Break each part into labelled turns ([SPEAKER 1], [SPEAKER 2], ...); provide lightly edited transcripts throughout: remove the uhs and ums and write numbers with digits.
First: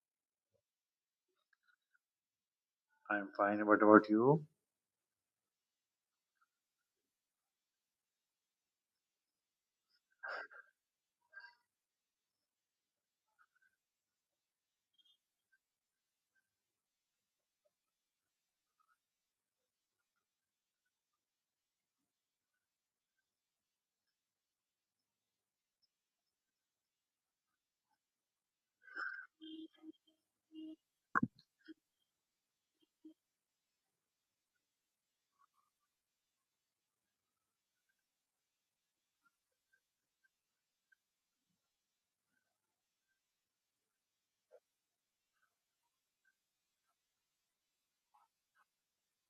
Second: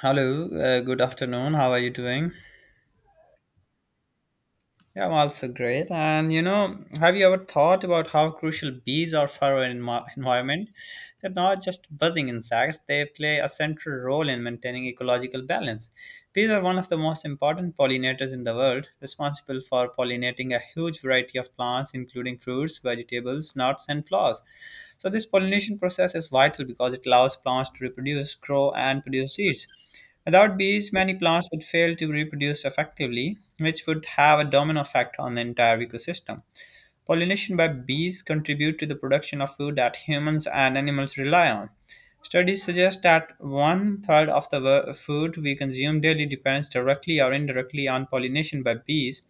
[SPEAKER 1] Hello, good afternoon. How are you doing?
[SPEAKER 2] I'm fine. What about you?
[SPEAKER 1] Yeah, I'm also great. And you know, have you ever thought about how crucial bees are for our environment? They're not just buzzing insects, they play a central role in maintaining ecological balance. Bees are one of the most important pollinators in the world, responsible for pollinating a huge variety of plants, including fruits, vegetables, nuts, and flowers. So, this pollination process is vital because it allows plants to reproduce, grow, and produce seeds. Without bees, many plants would fail to reproduce effectively, which would have a domino effect on the entire ecosystem. Pollination by bees contribute to the production of food that humans and animals rely on. Studies suggest that one third of the food we consume daily depends directly or indirectly on pollination by bees.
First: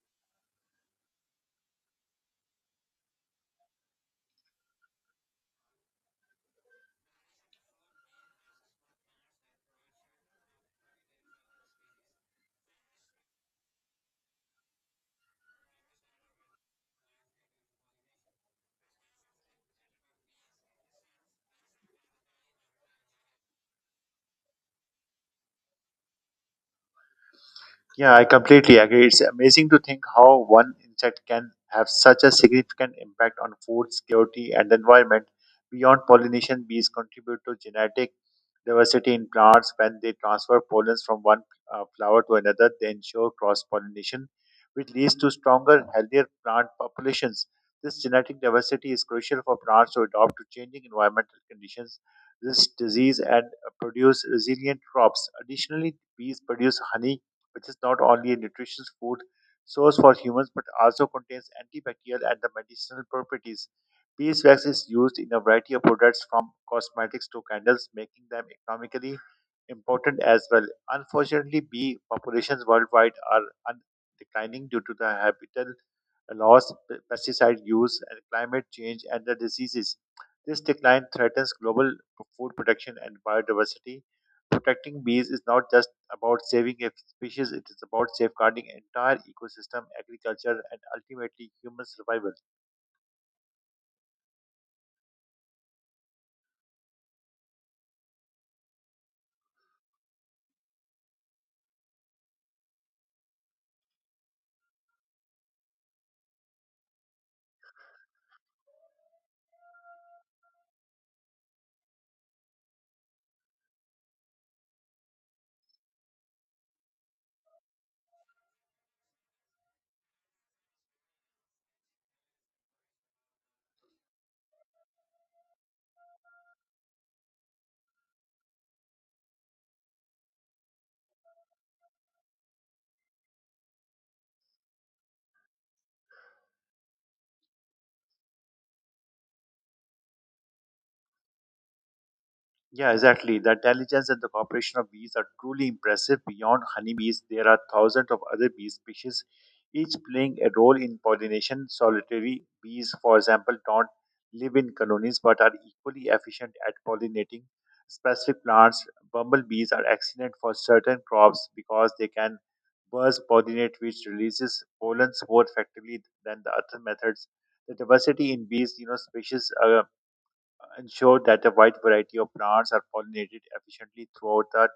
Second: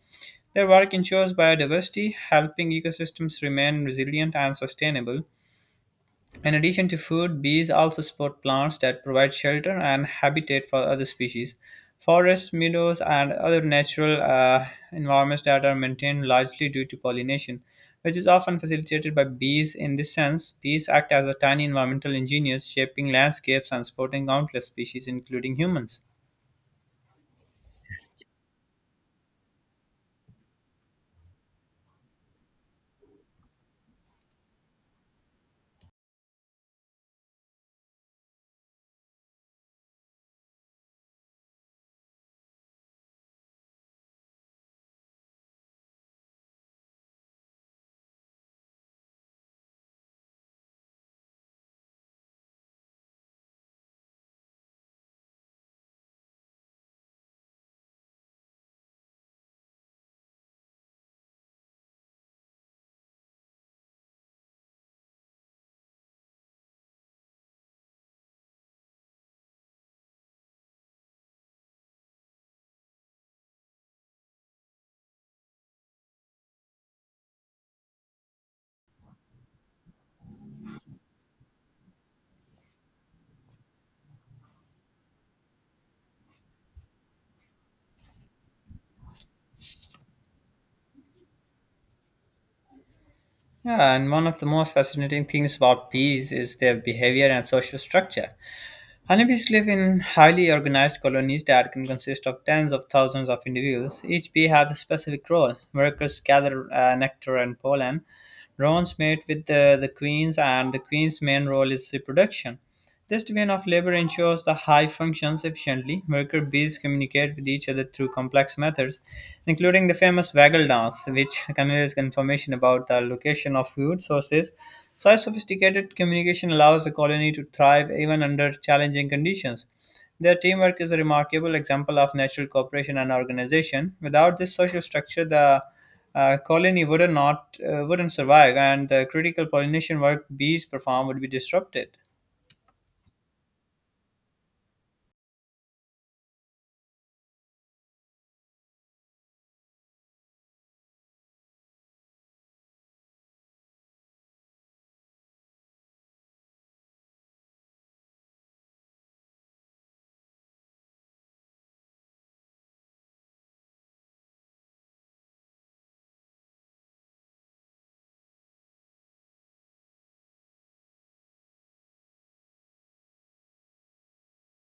[SPEAKER 1] Their work ensures biodiversity, helping ecosystems remain resilient and sustainable. In addition to food, bees also support plants that provide shelter and habitat for other species. Forests, meadows, and other natural environments that are maintained largely due to pollination, which is often facilitated by bees. In this sense, bees act as a tiny environmental engineers, shaping landscapes and supporting countless species, including humans.
[SPEAKER 2] Yeah, I completely agree. It's amazing to think how one insect can have such a significant impact on food security and the environment. Beyond pollination, bees contribute to genetic diversity in plants when they transfer pollens from one flower to another. They ensure cross pollination, which leads to stronger, healthier plant populations. This genetic diversity is crucial for plants to adapt to changing environmental conditions, resist disease, and produce resilient crops. Additionally, bees produce honey which is not only a nutritious food source for humans but also contains antibacterial and the medicinal properties. Beeswax is used in a variety of products from cosmetics to candles, making them economically important as well. Unfortunately, bee populations worldwide are un- declining due to the habitat loss, pesticide use, and climate change and the diseases. This decline threatens global food production and biodiversity. Protecting bees is not just about saving a species, it is about safeguarding entire ecosystem, agriculture, and ultimately human survival.
[SPEAKER 1] Yeah, and one of the most fascinating things about bees is their behavior and social structure. Honeybees live in highly organized colonies that can consist of tens of thousands of individuals. Each bee has a specific role. Workers gather nectar and pollen. Drones mate with the queens, and the queen's main role is reproduction. This division of labor ensures the hive functions efficiently. Worker bees communicate with each other through complex methods, including the famous waggle dance, which conveys information about the location of food sources such sophisticated communication allows the colony to thrive even under challenging conditions. Their teamwork is a remarkable example of natural cooperation and organization. Without this social structure, the colony would not wouldn't survive, and the critical pollination work bees perform would be disrupted.
[SPEAKER 2] Yeah, exactly. The intelligence and the cooperation of bees are truly impressive. Beyond honeybees, there are thousands of other bee species, each playing a role in pollination. Solitary bees, for example, don't live in colonies but are equally efficient at pollinating specific plants. Bumblebees are excellent for certain crops because they can burst pollinate, which releases pollens more effectively than the other methods. The diversity in bees, you know, species ensure that a wide variety of plants are pollinated efficiently throughout the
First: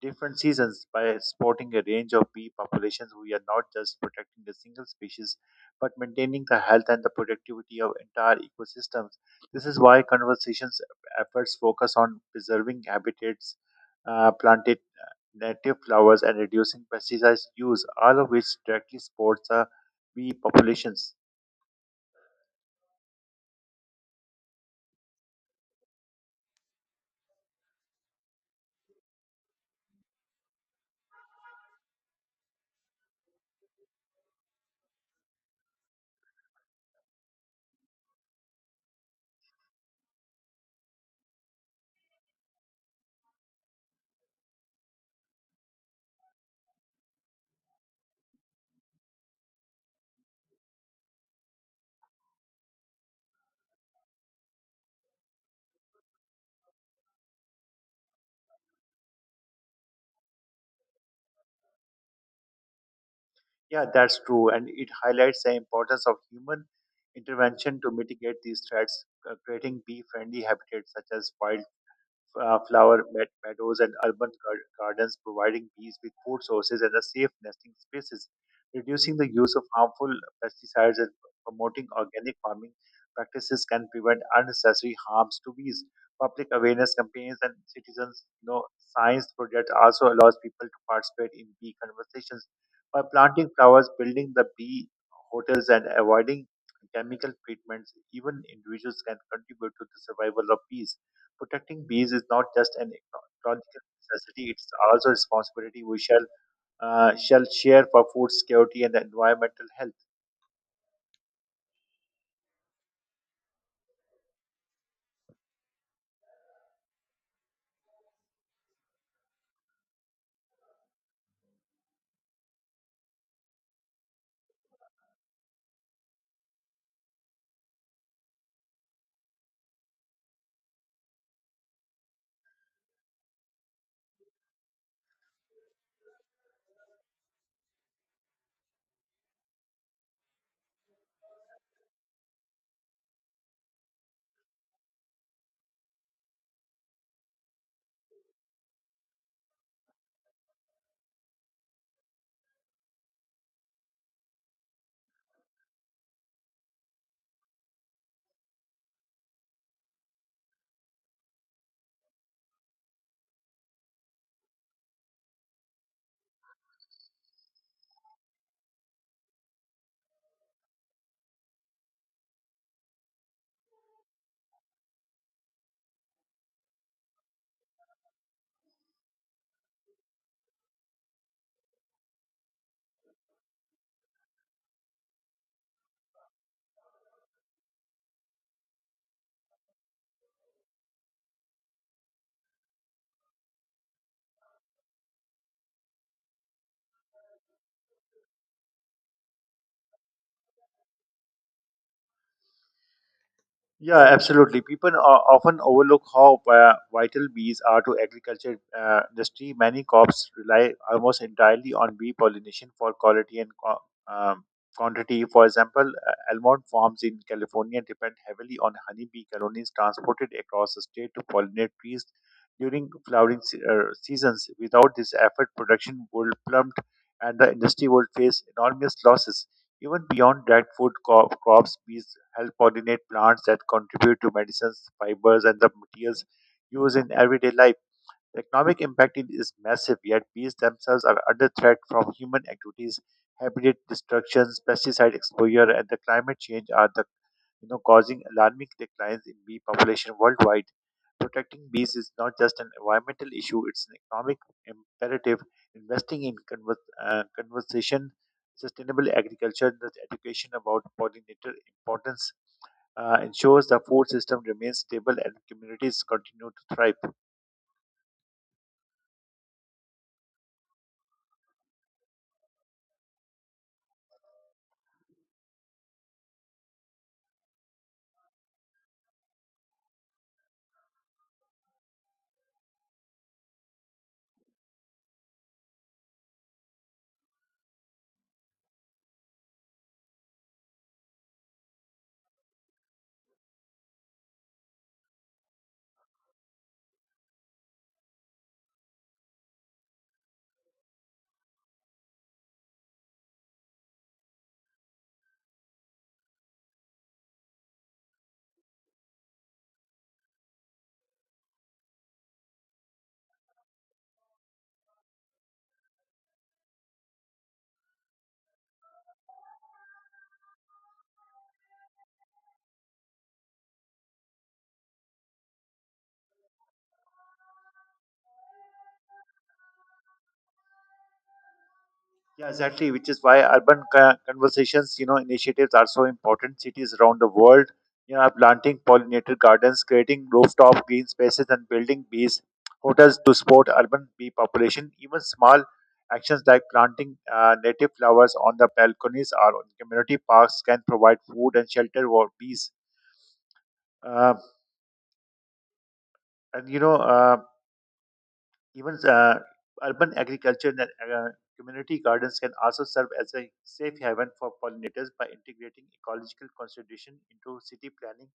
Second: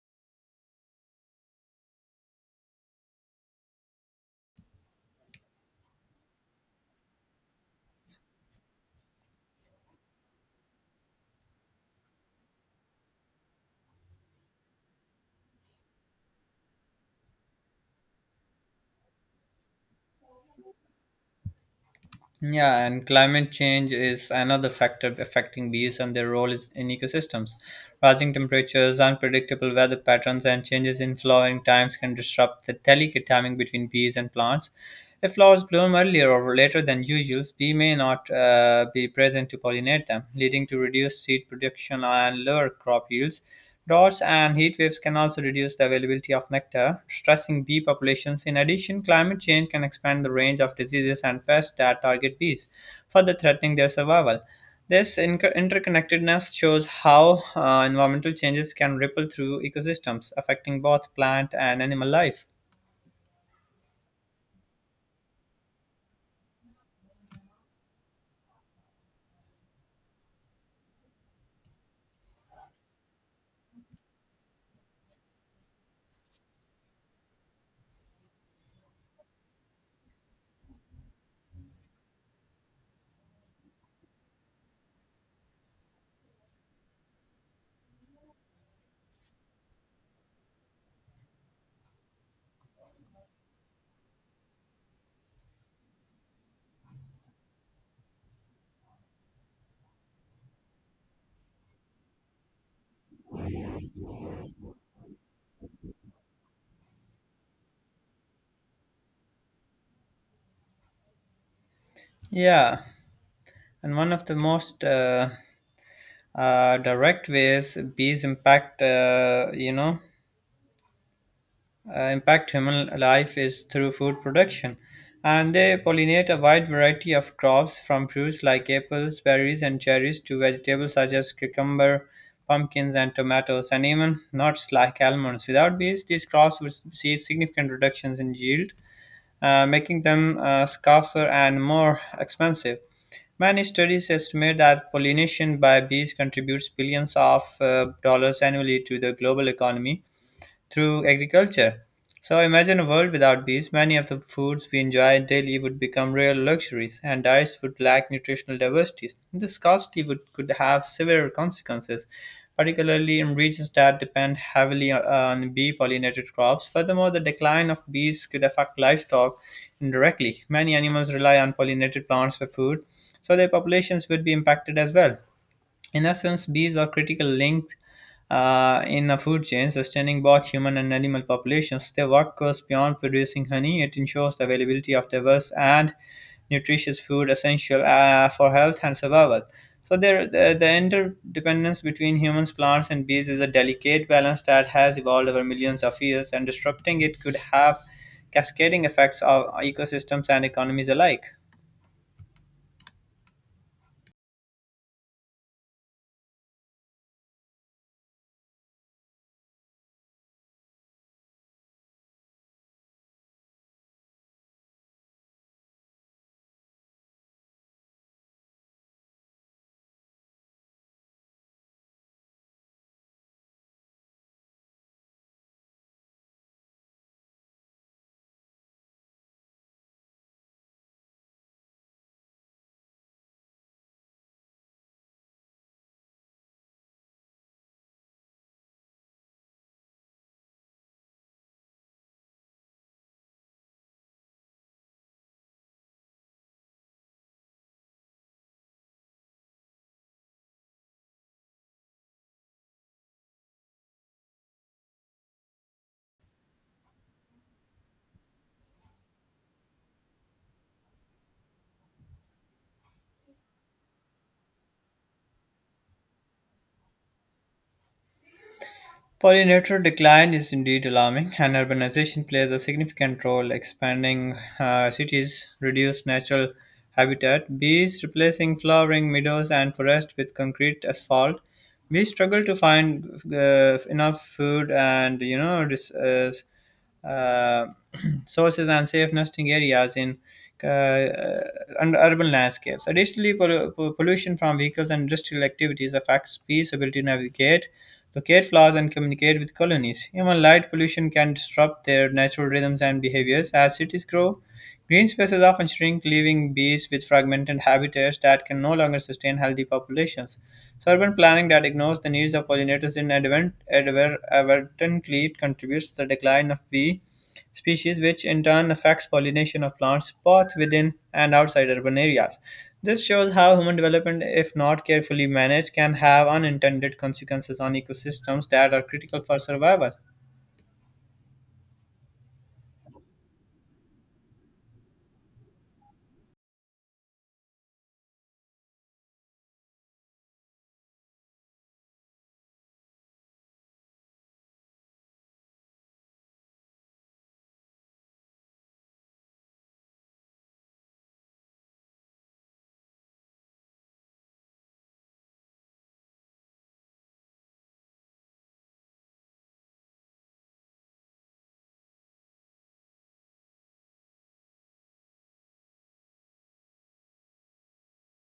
[SPEAKER 2] different seasons by supporting a range of bee populations. We are not just protecting a single species, but maintaining the health and the productivity of entire ecosystems. This is why conversations efforts focus on preserving habitats, planted native flowers, and reducing pesticide use, all of which directly supports the bee populations.
[SPEAKER 1] Yeah, and climate change is another factor affecting bees and their role is in ecosystems. Rising temperatures, unpredictable weather patterns, and changes in flowering times can disrupt the delicate timing between bees and plants. If flowers bloom earlier or later than usual, bees may not be present to pollinate them, leading to reduced seed production and lower crop yields. Droughts and heatwaves can also reduce the availability of nectar, stressing bee populations. In addition, climate change can expand the range of diseases and pests that target bees, further threatening their survival. This interconnectedness shows how environmental changes can ripple through ecosystems, affecting both plant and animal life.
[SPEAKER 2] Yeah, that's true. And it highlights the importance of human intervention to mitigate these threats. Creating bee friendly habitats such as wild flower meadows and urban gardens, providing bees with food sources and a safe nesting spaces, reducing the use of harmful pesticides and promoting organic farming practices can prevent unnecessary harms to bees. Public awareness campaigns and citizens, you know, science projects also allows people to participate in bee conversations by planting flowers, building the bee hotels, and avoiding chemical treatments. Even individuals can contribute to the survival of bees. Protecting bees is not just an ecological necessity; it's also a responsibility we shall share for food security and the environmental health.
[SPEAKER 1] Yeah, and one of the most direct ways bees impact, impact human life is through food production, and they pollinate a wide variety of crops from fruits like apples, berries, and cherries to vegetables such as cucumber, pumpkins, and tomatoes, and even nuts like almonds. Without bees, these crops would see significant reductions in yield, making them scarcer and more expensive. Many studies estimate that pollination by bees contributes billions of dollars annually to the global economy, through agriculture. So imagine a world without bees. Many of the foods we enjoy daily would become real luxuries, and diets would lack nutritional diversity. This could have severe consequences, particularly in regions that depend heavily on bee pollinated crops. Furthermore, the decline of bees could affect livestock indirectly. Many animals rely on pollinated plants for food, so their populations would be impacted as well. In essence, bees are critical links in the food chain, sustaining both human and animal populations. Their work goes beyond producing honey, it ensures the availability of diverse and nutritious food essential for health and survival. So, the interdependence between humans, plants, and bees is a delicate balance that has evolved over millions of years, and disrupting it could have cascading effects on ecosystems and economies alike.
[SPEAKER 2] Yeah, absolutely. People often overlook how vital bees are to agriculture industry. Many crops rely almost entirely on bee pollination for quality and um, quantity. For example, almond farms in California depend heavily on honeybee colonies transported across the state to pollinate trees during flowering seasons. Without this effort, production would plummet and the industry would face enormous losses. Even beyond that, food crops, bees help pollinate plants that contribute to medicines, fibers, and the materials used in everyday life. The economic impact is massive, yet bees themselves are under threat from human activities, habitat destructions, pesticide exposure, and the climate change are the you know causing alarming declines in bee population worldwide. Protecting bees is not just an environmental issue, it's an economic imperative. Investing in conversation, sustainable agriculture, the education about pollinator importance ensures the food system remains stable and communities continue to thrive.
[SPEAKER 1] Pollinator decline is indeed alarming, and urbanization plays a significant role. Expanding cities reduce natural habitat. Bees replacing flowering meadows and forest with concrete asphalt. Bees struggle to find enough food and you know uh, sources and safe nesting areas in uh, uh, and urban landscapes. Additionally, pollution from vehicles and industrial activities affects bees' ability to navigate, locate flowers, and communicate with colonies. Even light pollution can disrupt their natural rhythms and behaviors as cities grow. Green spaces often shrink, leaving bees with fragmented habitats that can no longer sustain healthy populations. So, urban planning that ignores the needs of pollinators advertently contributes to the decline of bee species, which in turn affects pollination of plants both within and outside urban areas. This shows how human development, if not carefully managed, can have unintended consequences on ecosystems that are critical for survival.
[SPEAKER 2] Yeah, exactly. Which is why urban conversations, you know, initiatives are so important. Cities around the world, you know, are planting pollinator gardens, creating rooftop green spaces, and building bees hotels to support urban bee population. Even small actions like planting native flowers on the balconies or on community parks can provide food and shelter for bees. Uh, and you know. Even Urban agriculture and community gardens can also serve as a safe haven for pollinators by integrating ecological consideration into city planning.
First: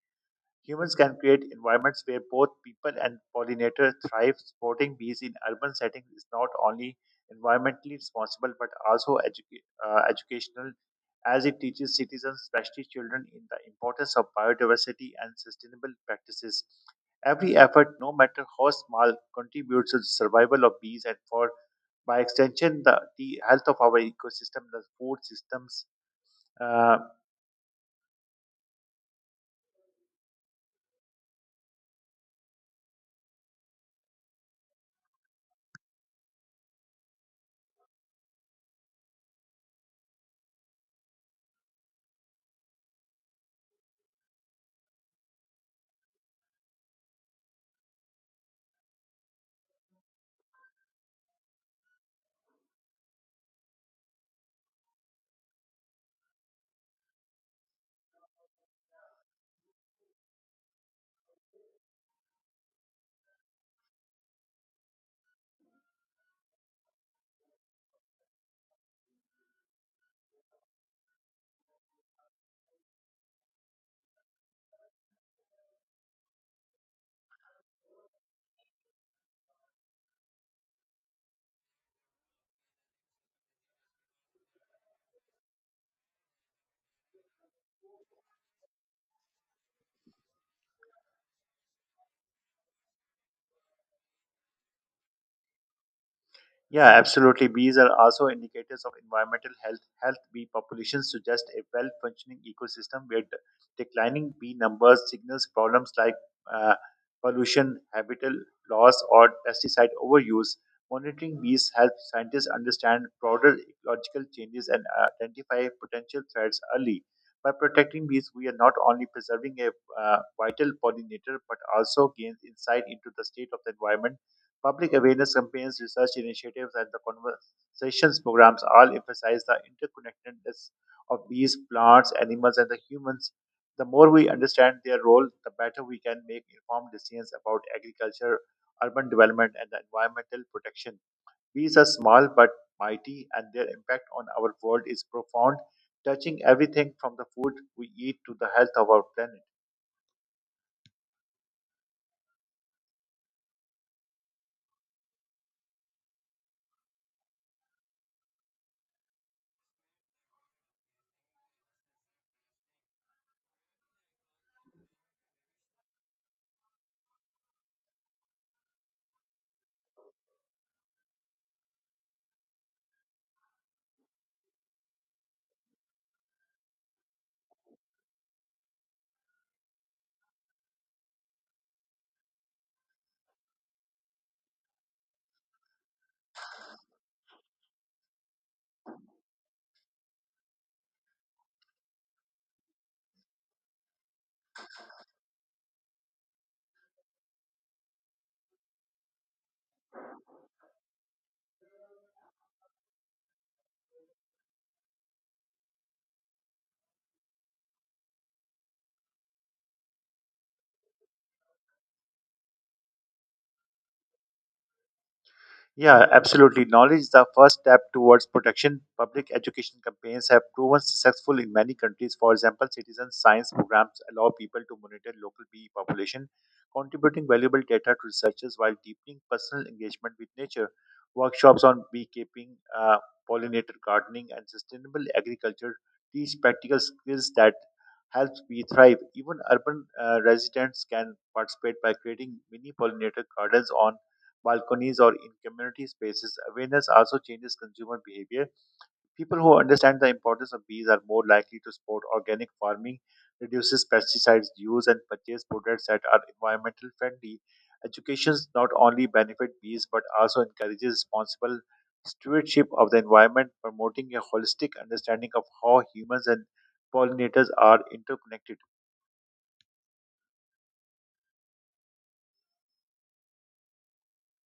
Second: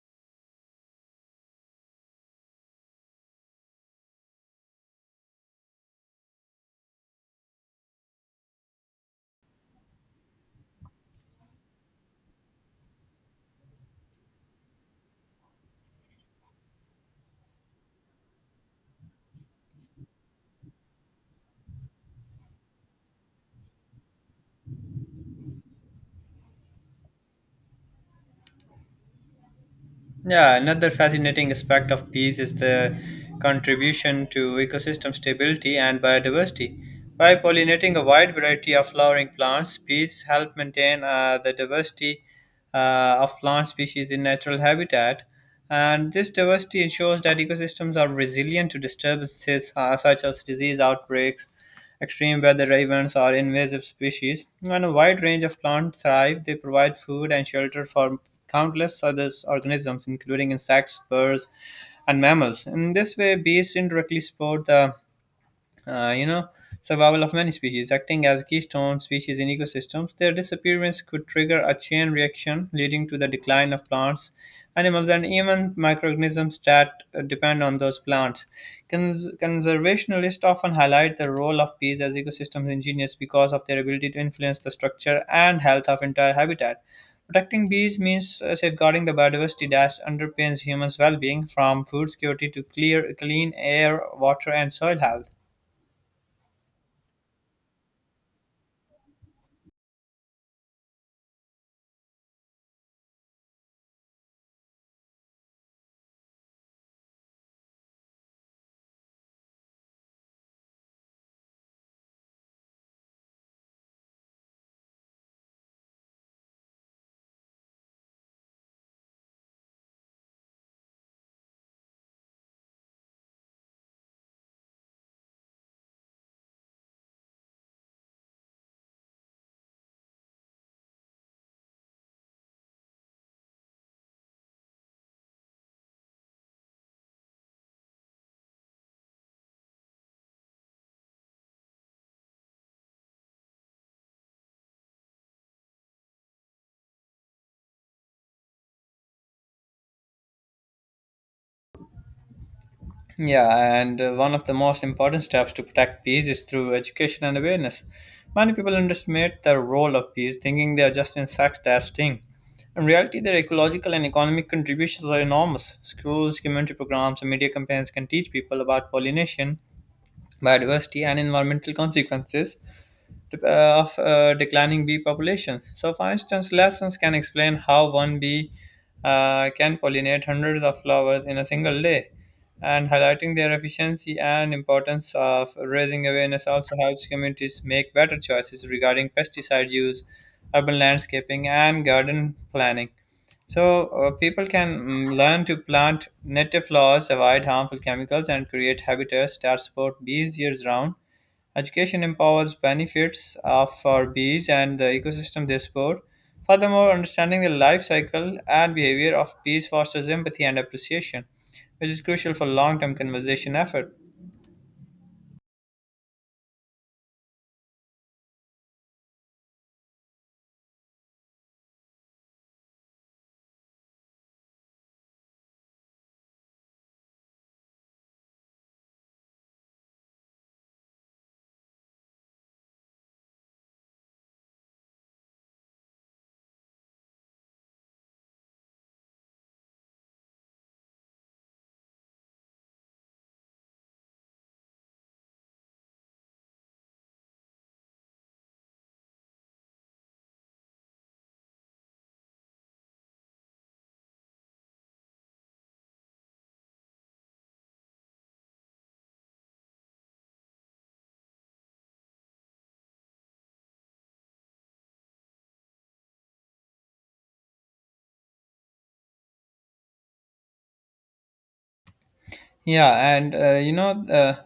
[SPEAKER 2] Humans can create environments where both people and pollinators thrive. Supporting bees in urban settings is not only environmentally responsible but also educational, as it teaches citizens, especially children, in the importance of biodiversity and sustainable practices. Every effort, no matter how small, contributes to the survival of bees and, for by extension, the health of our ecosystem, the food systems. Uh,
[SPEAKER 1] Yeah, another fascinating aspect of bees is the contribution to ecosystem stability and biodiversity. By pollinating a wide variety of flowering plants, bees help maintain the diversity of plant species in natural habitat. And this diversity ensures that ecosystems are resilient to disturbances such as disease outbreaks Extreme weather ravens are invasive species, and a wide range of plants thrive. They provide food and shelter for countless other organisms, including insects, birds, and mammals. In this way, bees indirectly support the uh, you know, survival of many species, acting as keystone species in ecosystems. Their disappearance could trigger a chain reaction, leading to the decline of plants, animals, and even microorganisms that depend on those plants. Conservationists often highlight the role of bees as ecosystem engineers because of their ability to influence the structure and health of entire habitat. Protecting bees means safeguarding the biodiversity that underpins humans' well-being, from food security to clear, clean air, water, and soil health.
[SPEAKER 2] Yeah, absolutely. Bees are also indicators of environmental health. Health bee populations suggest a well functioning ecosystem where declining bee numbers signals problems like uh, pollution, habitat loss, or pesticide overuse. Monitoring bees helps scientists understand broader ecological changes and identify potential threats early. By protecting bees, we are not only preserving a vital pollinator but also gains insight into the state of the environment. Public awareness campaigns, research initiatives, and the conversations programs all emphasize the interconnectedness of bees, plants, animals, and the humans. The more we understand their role, the better we can make informed decisions about agriculture, urban development, and the environmental protection. Bees are small but mighty, and their impact on our world is profound, touching everything from the food we eat to the health of our planet.
[SPEAKER 1] Yeah, and one of the most important steps to protect bees is through education and awareness. Many people underestimate the role of bees, thinking they are just insects that sting. In reality, their ecological and economic contributions are enormous. Schools, community programs, and media campaigns can teach people about pollination, biodiversity, and environmental consequences of declining bee population. So, for instance, lessons can explain how one bee can pollinate hundreds of flowers in a single day, and highlighting their efficiency and importance of raising awareness also helps communities make better choices regarding pesticide use, urban landscaping, and garden planning. So, people can learn to plant native flowers, avoid harmful chemicals, and create habitats that support bees years round Education empowers benefits for bees and the ecosystem they support. Furthermore, understanding the life cycle and behavior of bees fosters empathy and appreciation, which is crucial for long term conservation effort.
[SPEAKER 2] Yeah, absolutely. Knowledge is the first step towards protection. Public education campaigns have proven successful in many countries. For example, citizen science programs allow people to monitor local bee population, contributing valuable data to researchers while deepening personal engagement with nature. Workshops on beekeeping, pollinator gardening, and sustainable agriculture teach practical skills that helps bees thrive. Even urban residents can participate by creating mini pollinator gardens on balconies, or in community spaces. Awareness also changes consumer behavior. People who understand the importance of bees are more likely to support organic farming, reduces pesticides use, and purchase products that are environmental friendly. Education not only benefits bees but also encourages responsible stewardship of the environment, promoting a holistic understanding of how humans and pollinators are interconnected.
[SPEAKER 1] Yeah, and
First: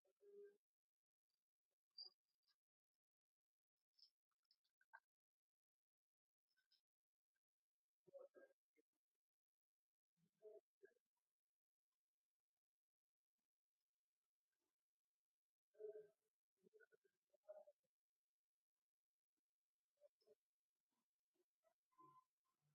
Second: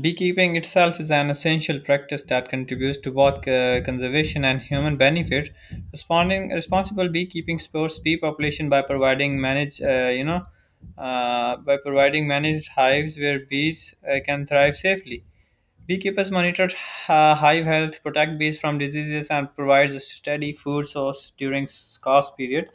[SPEAKER 1] beekeeping itself is an essential practice that contributes to both conservation and human benefit. Responding responsible beekeeping supports bee population by providing by providing managed hives where bees can thrive safely. Beekeepers monitor hive health, protect bees from diseases, and provides a steady food source during scarce period.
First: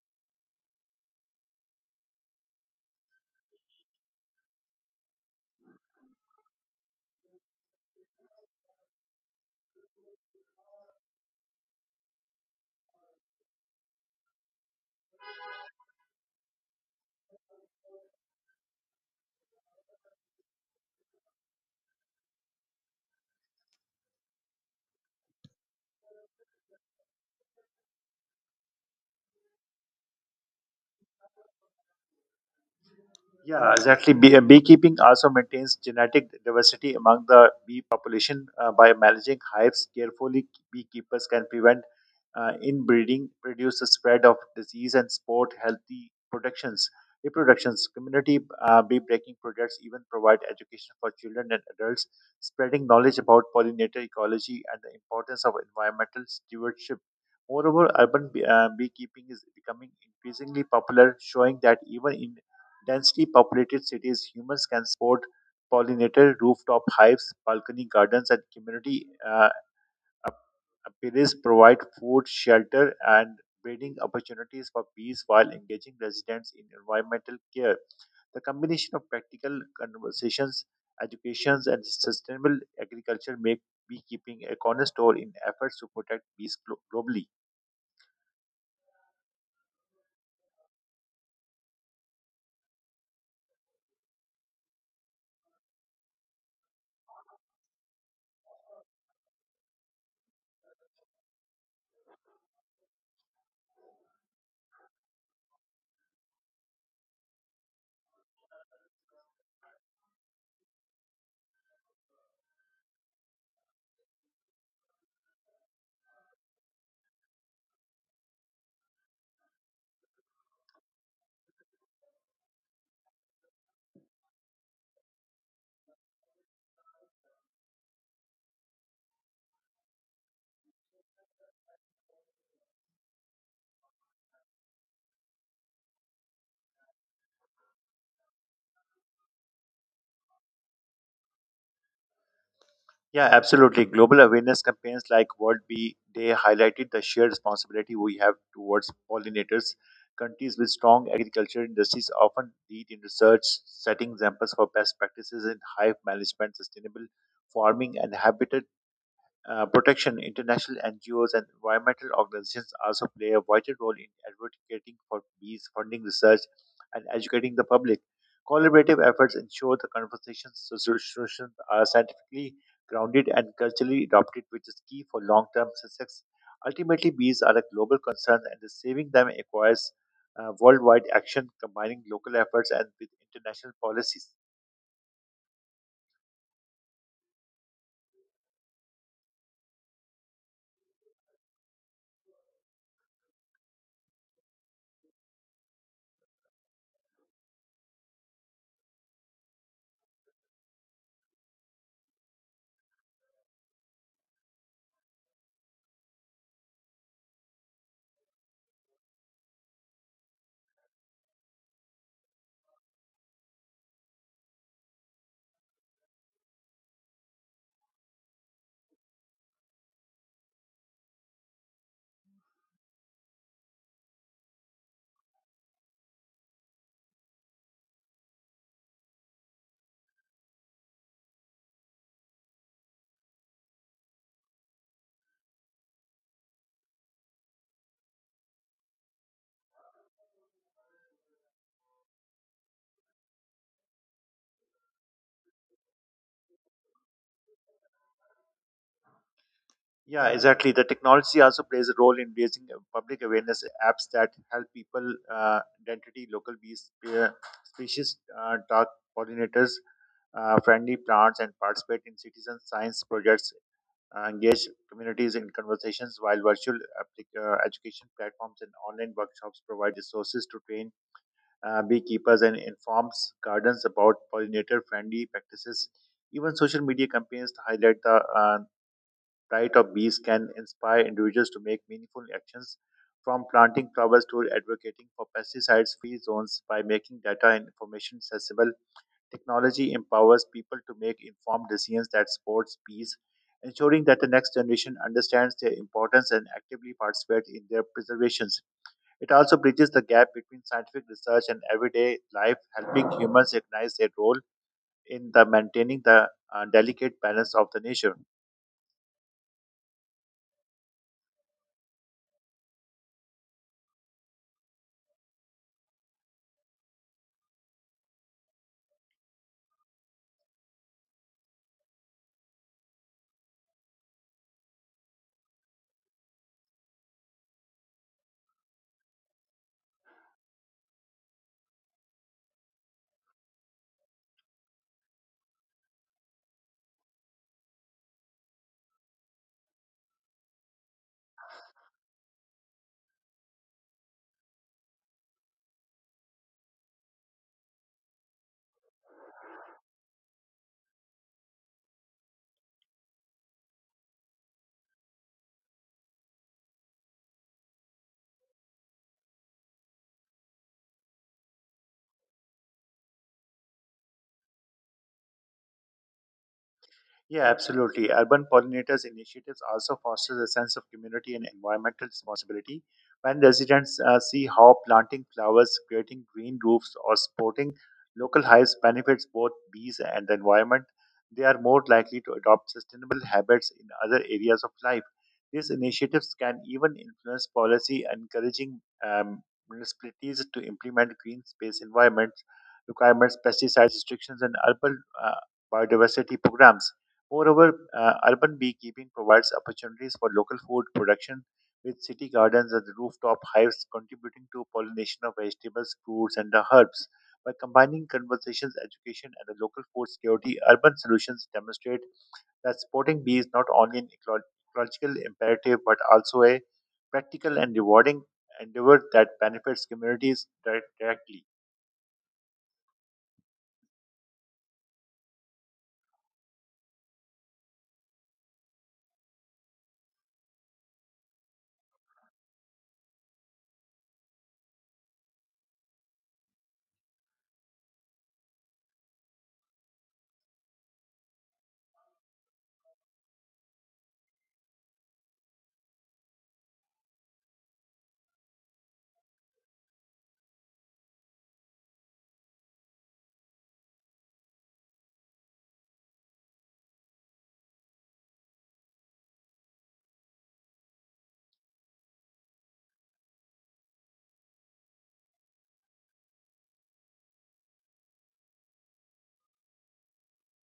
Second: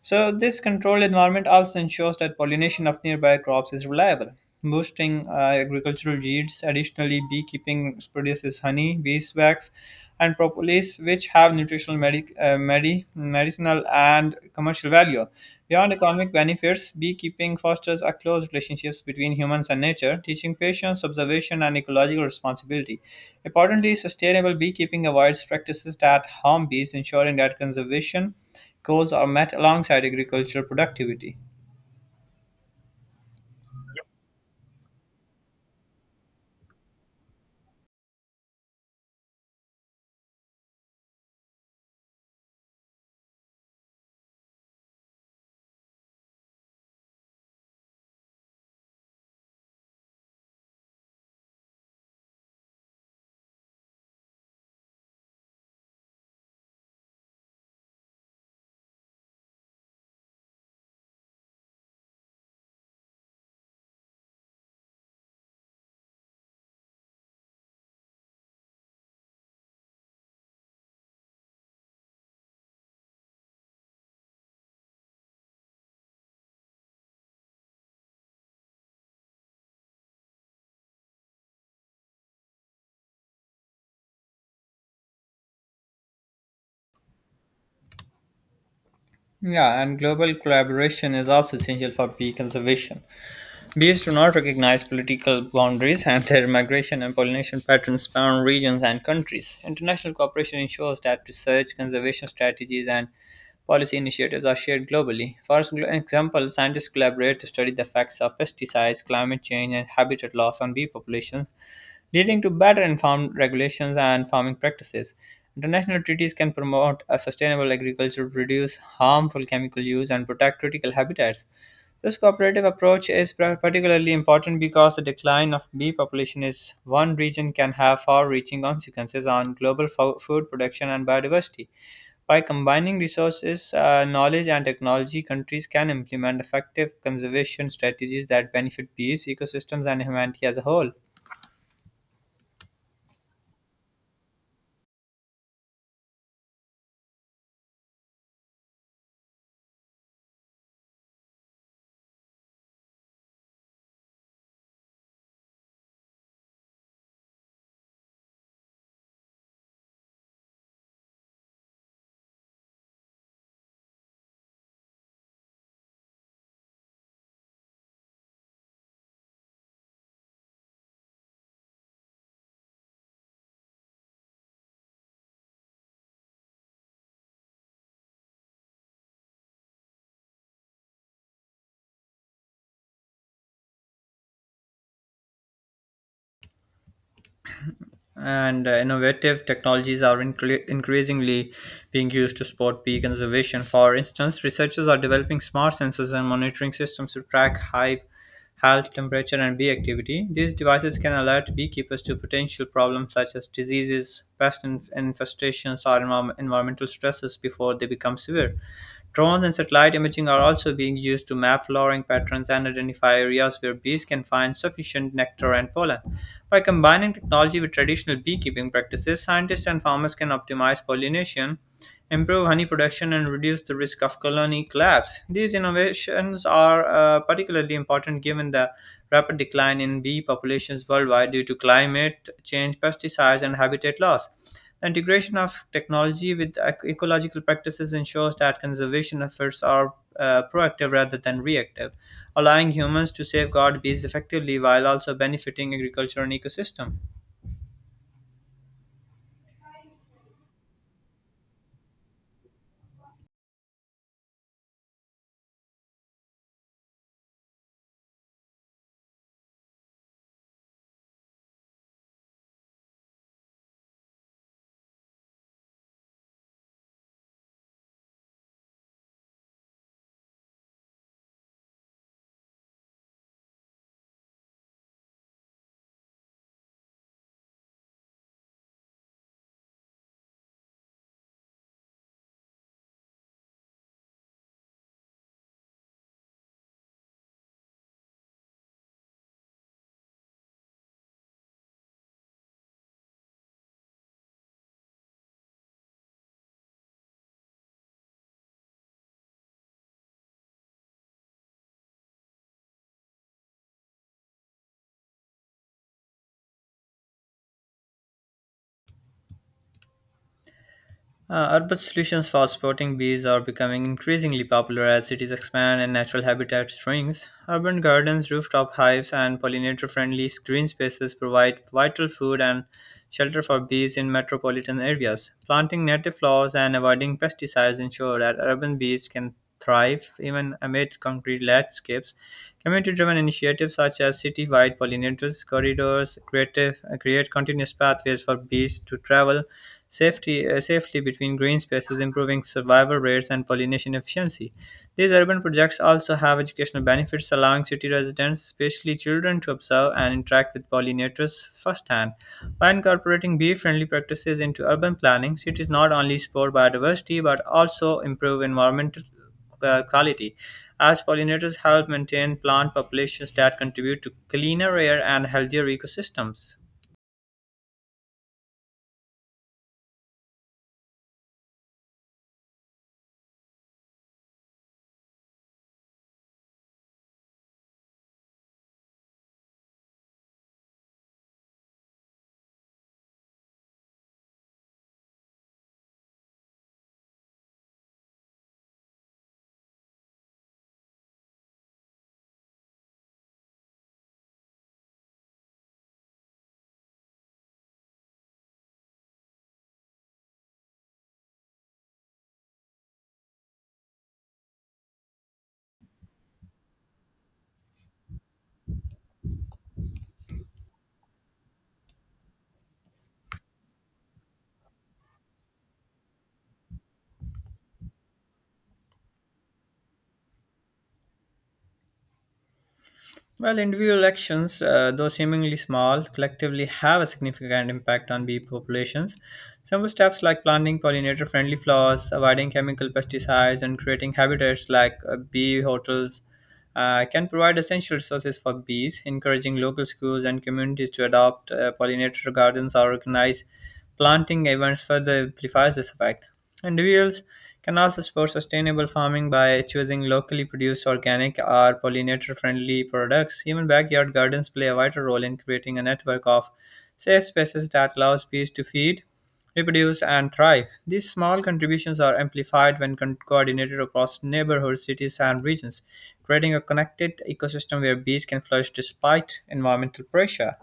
[SPEAKER 1] So this controlled environment also ensures that pollination of nearby crops is reliable, boosting agricultural yields. Additionally, beekeeping produces honey, beeswax, and propolis, which have nutritional, medicinal, and commercial value. Beyond economic benefits, beekeeping fosters a close relationship between humans and nature, teaching patience, observation, and ecological responsibility. Importantly, sustainable beekeeping avoids practices that harm bees, ensuring that conservation goals are met alongside agricultural productivity.
[SPEAKER 2] Yeah, exactly. Beekeeping also maintains genetic diversity among the bee population by managing hives carefully. Beekeepers can prevent inbreeding, reduce the spread of disease, and support healthy productions. Reproductions, community bee breaking projects even provide education for children and adults, spreading knowledge about pollinator ecology and the importance of environmental stewardship. Moreover, urban beekeeping is becoming increasingly popular, showing that even in densely populated cities, humans can support pollinator rooftop hives, balcony gardens, and community appeals provide food, shelter, and breeding opportunities for bees while engaging residents in environmental care. The combination of practical conversations, educations, and sustainable agriculture make beekeeping a cornerstone in efforts to protect bees globally.
[SPEAKER 1] Yeah, and global collaboration is also essential for bee conservation. Bees do not recognize political boundaries, and their migration and pollination patterns span regions and countries. International cooperation ensures that research, conservation strategies, and policy initiatives are shared globally. For example, scientists collaborate to study the effects of pesticides, climate change, and habitat loss on bee populations leading to better informed regulations and farming practices. International treaties can promote a sustainable agriculture, reduce harmful chemical use, and protect critical habitats. This cooperative approach is particularly important because the decline of bee population in one region can have far-reaching consequences on global food production and biodiversity. By combining resources, knowledge, and technology, countries can implement effective conservation strategies that benefit bees, ecosystems, and humanity as a whole.
[SPEAKER 2] Yeah, absolutely. Global awareness campaigns like World Bee Day highlighted the shared responsibility we have towards pollinators. Countries with strong agriculture industries often lead in research, setting examples for best practices in hive management, sustainable farming, and habitat protection, international NGOs and environmental organizations also play a vital role in advocating for bees, funding research, and educating the public. Collaborative efforts ensure the conversations so, solutions are scientifically grounded and culturally adopted, which is key for long-term success. Ultimately, bees are a global concern, and the saving them requires worldwide action, combining local efforts and with international policies.
[SPEAKER 1] And innovative technologies are increasingly being used to support bee conservation. For instance, researchers are developing smart sensors and monitoring systems to track hive health, temperature, and bee activity. These devices can alert beekeepers to potential problems such as diseases, pest infestations or environmental stresses before they become severe. Drones and satellite imaging are also being used to map flowering patterns and identify areas where bees can find sufficient nectar and pollen. By combining technology with traditional beekeeping practices, scientists and farmers can optimize pollination, improve honey production, and reduce the risk of colony collapse. These innovations are particularly important given the rapid decline in bee populations worldwide due to climate change, pesticides, and habitat loss. The integration of technology with ecological practices ensures that conservation efforts are proactive rather than reactive, allowing humans to safeguard bees effectively while also benefiting agriculture and ecosystem.
[SPEAKER 2] Yeah, exactly. The technology also plays a role in raising public awareness. Apps that help people identity local bee uh, species, dog pollinators, friendly plants, and participate in citizen science projects. Engage communities in conversations while virtual education platforms and online workshops provide resources to train beekeepers and informs gardens about pollinator friendly practices. Even social media campaigns highlight the diet of bees can inspire individuals to make meaningful actions from planting flowers to advocating for pesticides free zones by making data and information accessible. Technology empowers people to make informed decisions that supports peace, ensuring that the next generation understands their importance and actively participates in their preservations. It also bridges the gap between scientific research and everyday life, helping humans recognize their role in the maintaining the delicate balance of the nature.
[SPEAKER 1] Urban solutions for spotting bees are becoming increasingly popular as cities expand and natural habitat shrinks. Urban gardens, rooftop hives, and pollinator friendly green spaces provide vital food and shelter for bees in metropolitan areas. Planting native flowers and avoiding pesticides ensure that urban bees can thrive even amid concrete landscapes. Community driven initiatives such as city wide pollinators corridors create continuous pathways for bees to travel safely between green spaces, improving survival rates and pollination efficiency. These urban projects also have educational benefits, allowing city residents, especially children, to observe and interact with pollinators firsthand. By incorporating bee friendly practices into urban planning, cities not only support biodiversity but also improve environmental quality, as pollinators help maintain plant populations that contribute to cleaner air and healthier ecosystems.
[SPEAKER 2] Yeah, absolutely. Urban pollinators initiatives also fosters a sense of community and environmental responsibility. When residents see how planting flowers, creating green roofs, or supporting local hives benefits both bees and the environment, they are more likely to adopt sustainable habits in other areas of life. These initiatives can even influence policy, encouraging municipalities to implement green space environment requirements, pesticide restrictions, and urban biodiversity programs. Moreover, urban beekeeping provides opportunities for local food production with city gardens and rooftop hives contributing to pollination of vegetables, fruits, and the herbs. By combining conversations, education, and the local food security, urban solutions demonstrate that supporting bees is not only an ecological imperative but also a practical and rewarding endeavor that benefits communities directly.
[SPEAKER 1] Well, individual actions, though seemingly small, collectively have a significant impact on bee populations. Simple steps like planting pollinator friendly flowers, avoiding chemical pesticides, and creating habitats like bee hotels can provide essential resources for bees, encouraging local schools and communities to adopt pollinator gardens or organize planting events further amplifies this effect. Individuals can also support sustainable farming by choosing locally produced organic or pollinator friendly products. Even backyard gardens play a vital role in creating a network of safe spaces that allows bees to feed, reproduce, and thrive. These small contributions are amplified when coordinated across neighborhoods, cities, and regions, creating a connected ecosystem where bees can flourish despite environmental pressure.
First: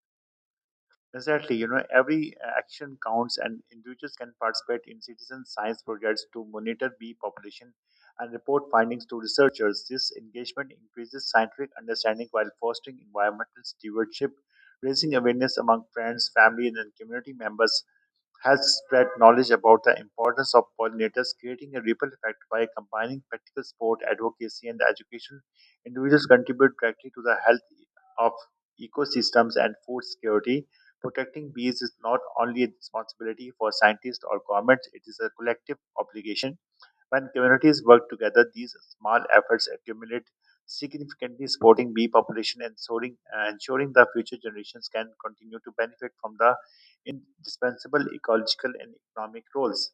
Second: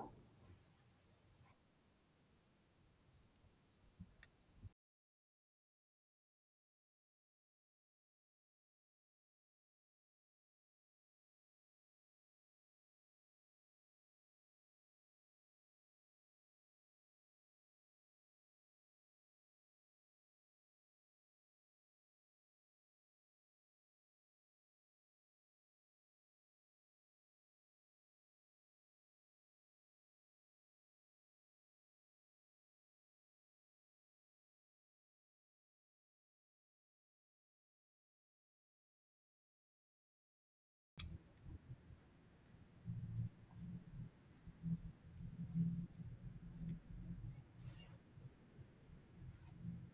[SPEAKER 2] Exactly, you know, every action counts and individuals can participate in citizen science projects to monitor bee population and report findings to researchers. This engagement increases scientific understanding while fostering environmental stewardship, raising awareness among friends, family, and community members has spread knowledge about the importance of pollinators, creating a ripple effect by combining practical sport, advocacy, and education. Individuals contribute directly to the health of ecosystems and food security. Protecting bees is not only a responsibility for scientists or governments, it is a collective obligation. When communities work together, these small efforts accumulate significantly, supporting bee population and soaring, ensuring that future generations can continue to benefit from the indispensable ecological and economic roles.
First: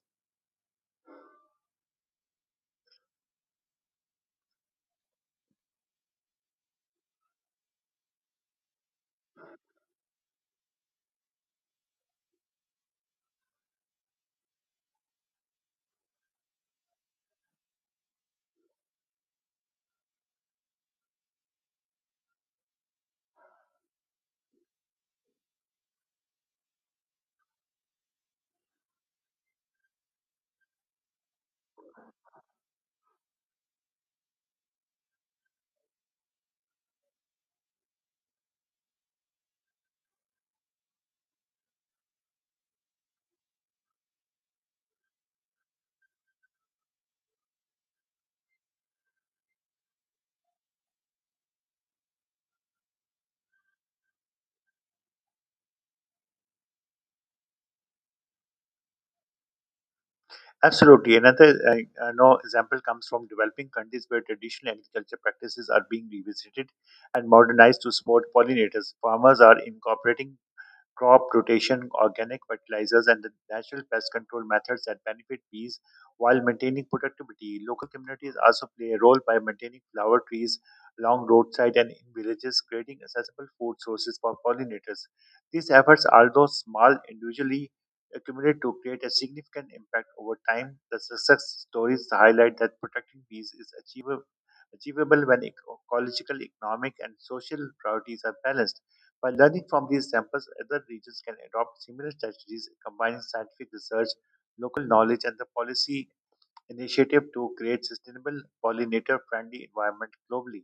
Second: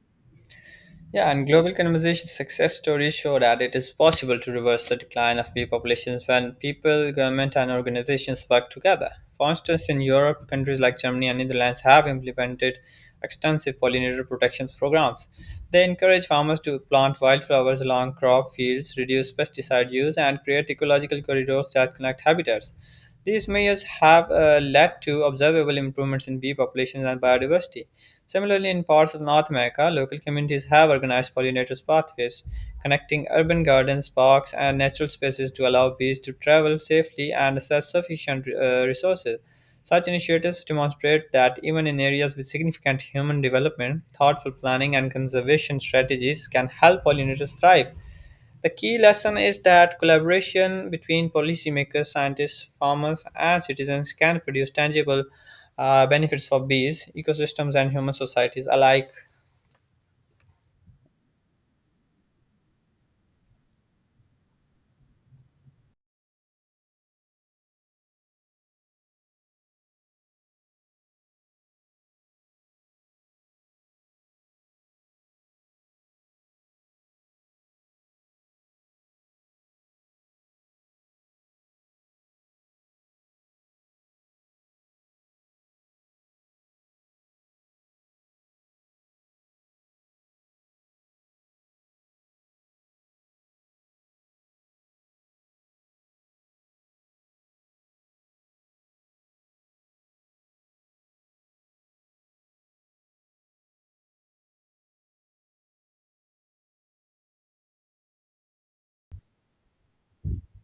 [SPEAKER 1] Yeah, and global conversation success stories show that it is possible to reverse the decline of bee populations when people, government, and organizations work together. For instance, in Europe, countries like Germany and Netherlands have implemented extensive pollinator protection programs. They encourage farmers to plant wildflowers along crop fields, reduce pesticide use, and create ecological corridors that connect habitats. These measures have led to observable improvements in bee populations and biodiversity. Similarly, in parts of North America, local communities have organized pollinators pathways, connecting urban gardens, parks, and natural spaces to allow bees to travel safely and access sufficient resources. Such initiatives demonstrate that even in areas with significant human development, thoughtful planning and conservation strategies can help pollinators thrive. The key lesson is that collaboration between policymakers, scientists, farmers, and citizens can produce tangible benefits for bees, ecosystems, and human societies alike.
[SPEAKER 2] Absolutely. Another no example comes from developing countries where traditional agriculture practices are being revisited and modernized to support pollinators. Farmers are incorporating crop rotation, organic fertilizers, and the natural pest control methods that benefit bees while maintaining productivity. Local communities also play a role by maintaining flower trees along roadside and in villages, creating accessible food sources for pollinators. These efforts, although small individually, accumulate to create a significant impact over time. The success stories highlight that protecting bees is achievable when ecological, economic, and social priorities are balanced. By learning from these examples, other regions can adopt similar strategies, combining scientific research, local knowledge, and the policy initiative to create sustainable pollinator-friendly environment globally.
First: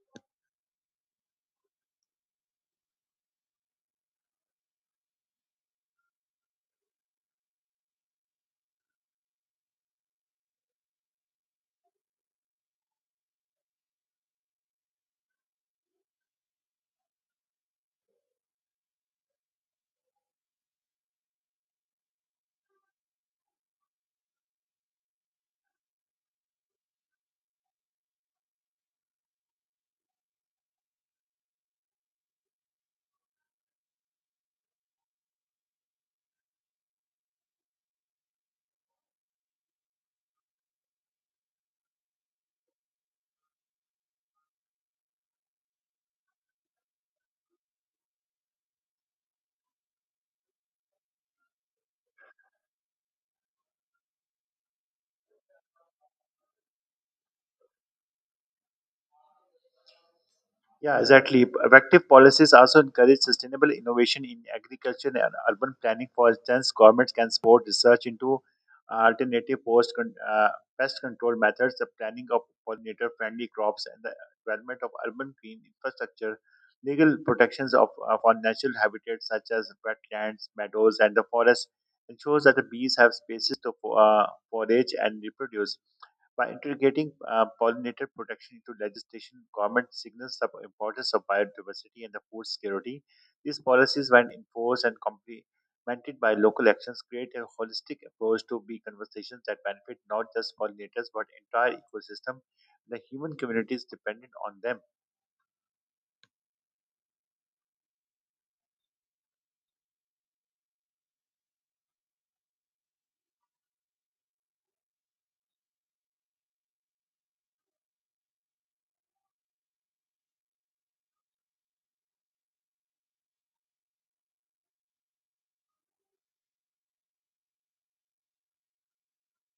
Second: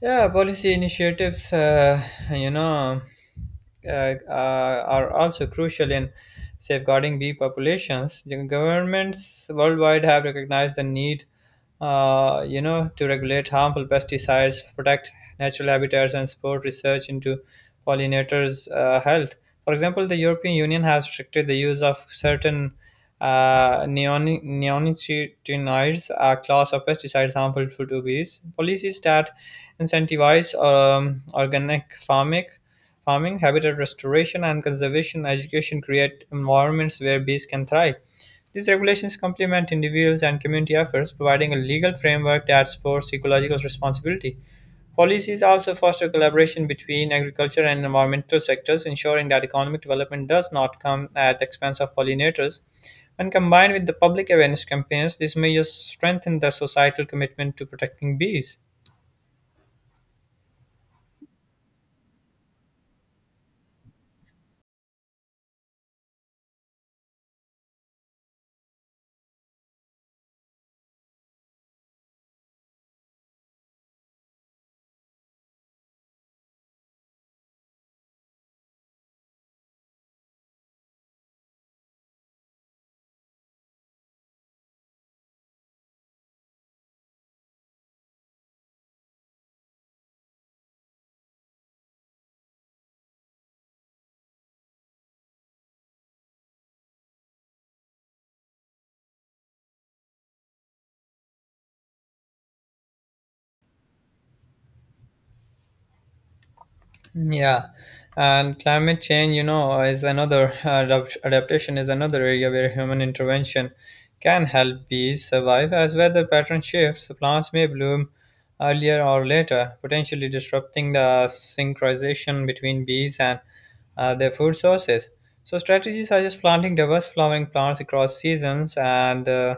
[SPEAKER 1] Yeah, policy initiatives, you know, uh, are also crucial in safeguarding bee populations. The Governments worldwide have recognized the need, you know, to regulate harmful pesticides, protect natural habitats, and support research into pollinators' health. For example, the European Union has restricted the use of certain neonicotinoids, a class of pesticides harmful to bees. Policies that incentivize organic farming, farming, habitat restoration, and conservation education create environments where bees can thrive. These regulations complement individuals and community efforts, providing a legal framework that supports ecological responsibility. Policies also foster collaboration between agriculture and environmental sectors, ensuring that economic development does not come at the expense of pollinators. When combined with the public awareness campaigns, these measures strengthen the societal commitment to protecting bees.
[SPEAKER 2] Yeah, exactly. Effective policies also encourage sustainable innovation in agriculture and urban planning. For instance, governments can support research into alternative pest control methods, the planning of pollinator-friendly crops, and the development of urban green infrastructure. Legal protections of our natural habitats such as wetlands, meadows, and the forest ensures that the bees have spaces to forage and reproduce. By integrating pollinator protection into legislation, government signals the importance of biodiversity and the food security. These policies, when enforced and complemented by local actions, create a holistic approach to bee conservations that benefit not just pollinators but entire ecosystem, and the human communities dependent on them.
[SPEAKER 1] Yeah, and climate change, you know, is another adaptation is another area where human intervention can help bees survive. As weather pattern shifts, plants may bloom earlier or later, potentially disrupting the synchronization between bees and their food sources. So strategies such as planting diverse flowering plants across seasons and uh,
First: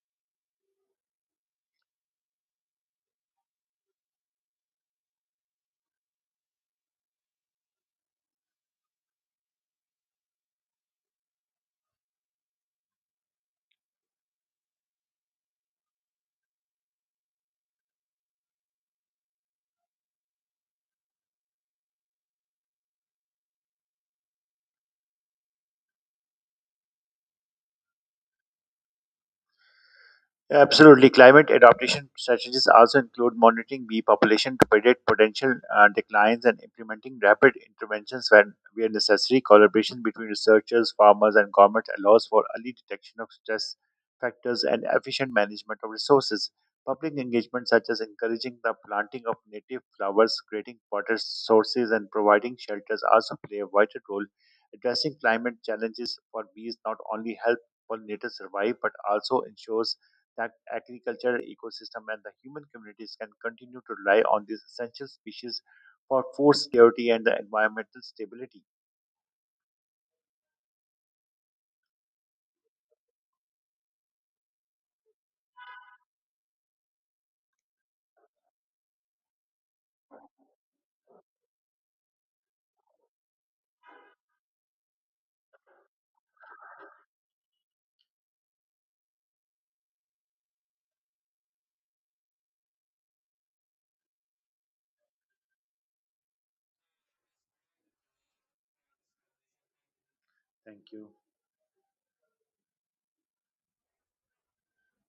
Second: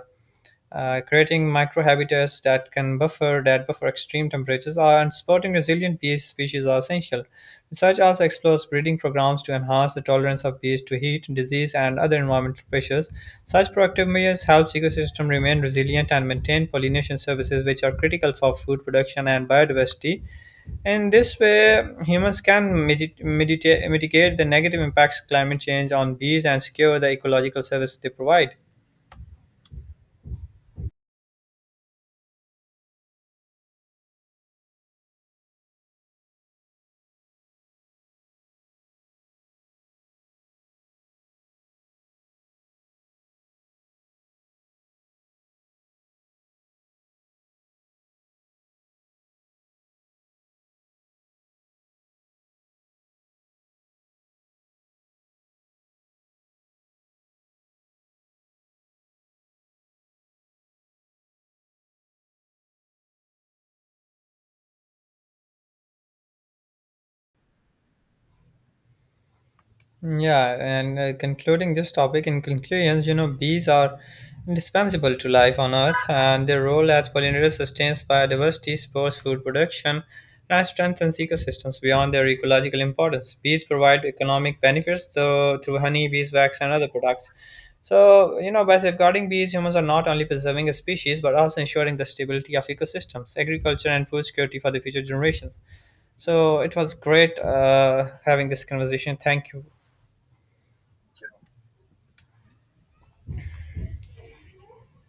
[SPEAKER 1] uh, creating microhabitats that can buffer that buffer extreme temperatures are, and supporting resilient bee species are essential. Research also explores breeding programs to enhance the tolerance of bees to heat, disease, and other environmental pressures. Such proactive measures help ecosystem remain resilient and maintain pollination services, which are critical for food production and biodiversity. In this way, humans can mitigate the negative impacts of climate change on bees and secure the ecological service they provide.
[SPEAKER 2] Absolutely. Climate adaptation strategies also include monitoring bee population to predict potential declines and implementing rapid interventions when where necessary. Collaboration between researchers, farmers, and government allows for early detection of stress factors and efficient management of resources. Public engagement, such as encouraging the planting of native flowers, creating water sources, and providing shelters, also play a vital role. Addressing climate challenges for bees not only help pollinators survive but also ensures that agricultural ecosystem and the human communities can continue to rely on these essential species for food security and the environmental stability.
[SPEAKER 1] Yeah, and concluding this topic, in conclusions, you know, bees are indispensable to life on Earth, and their role as pollinators sustains biodiversity, supports food production, and strengthens ecosystems beyond their ecological importance. Bees provide economic benefits though, through honey, beeswax, and other products. So, you know, by safeguarding bees, humans are not only preserving a species but also ensuring the stability of ecosystems, agriculture, and food security for the future generations. So, it was great having this conversation. Thank you.
[SPEAKER 2] Thank you.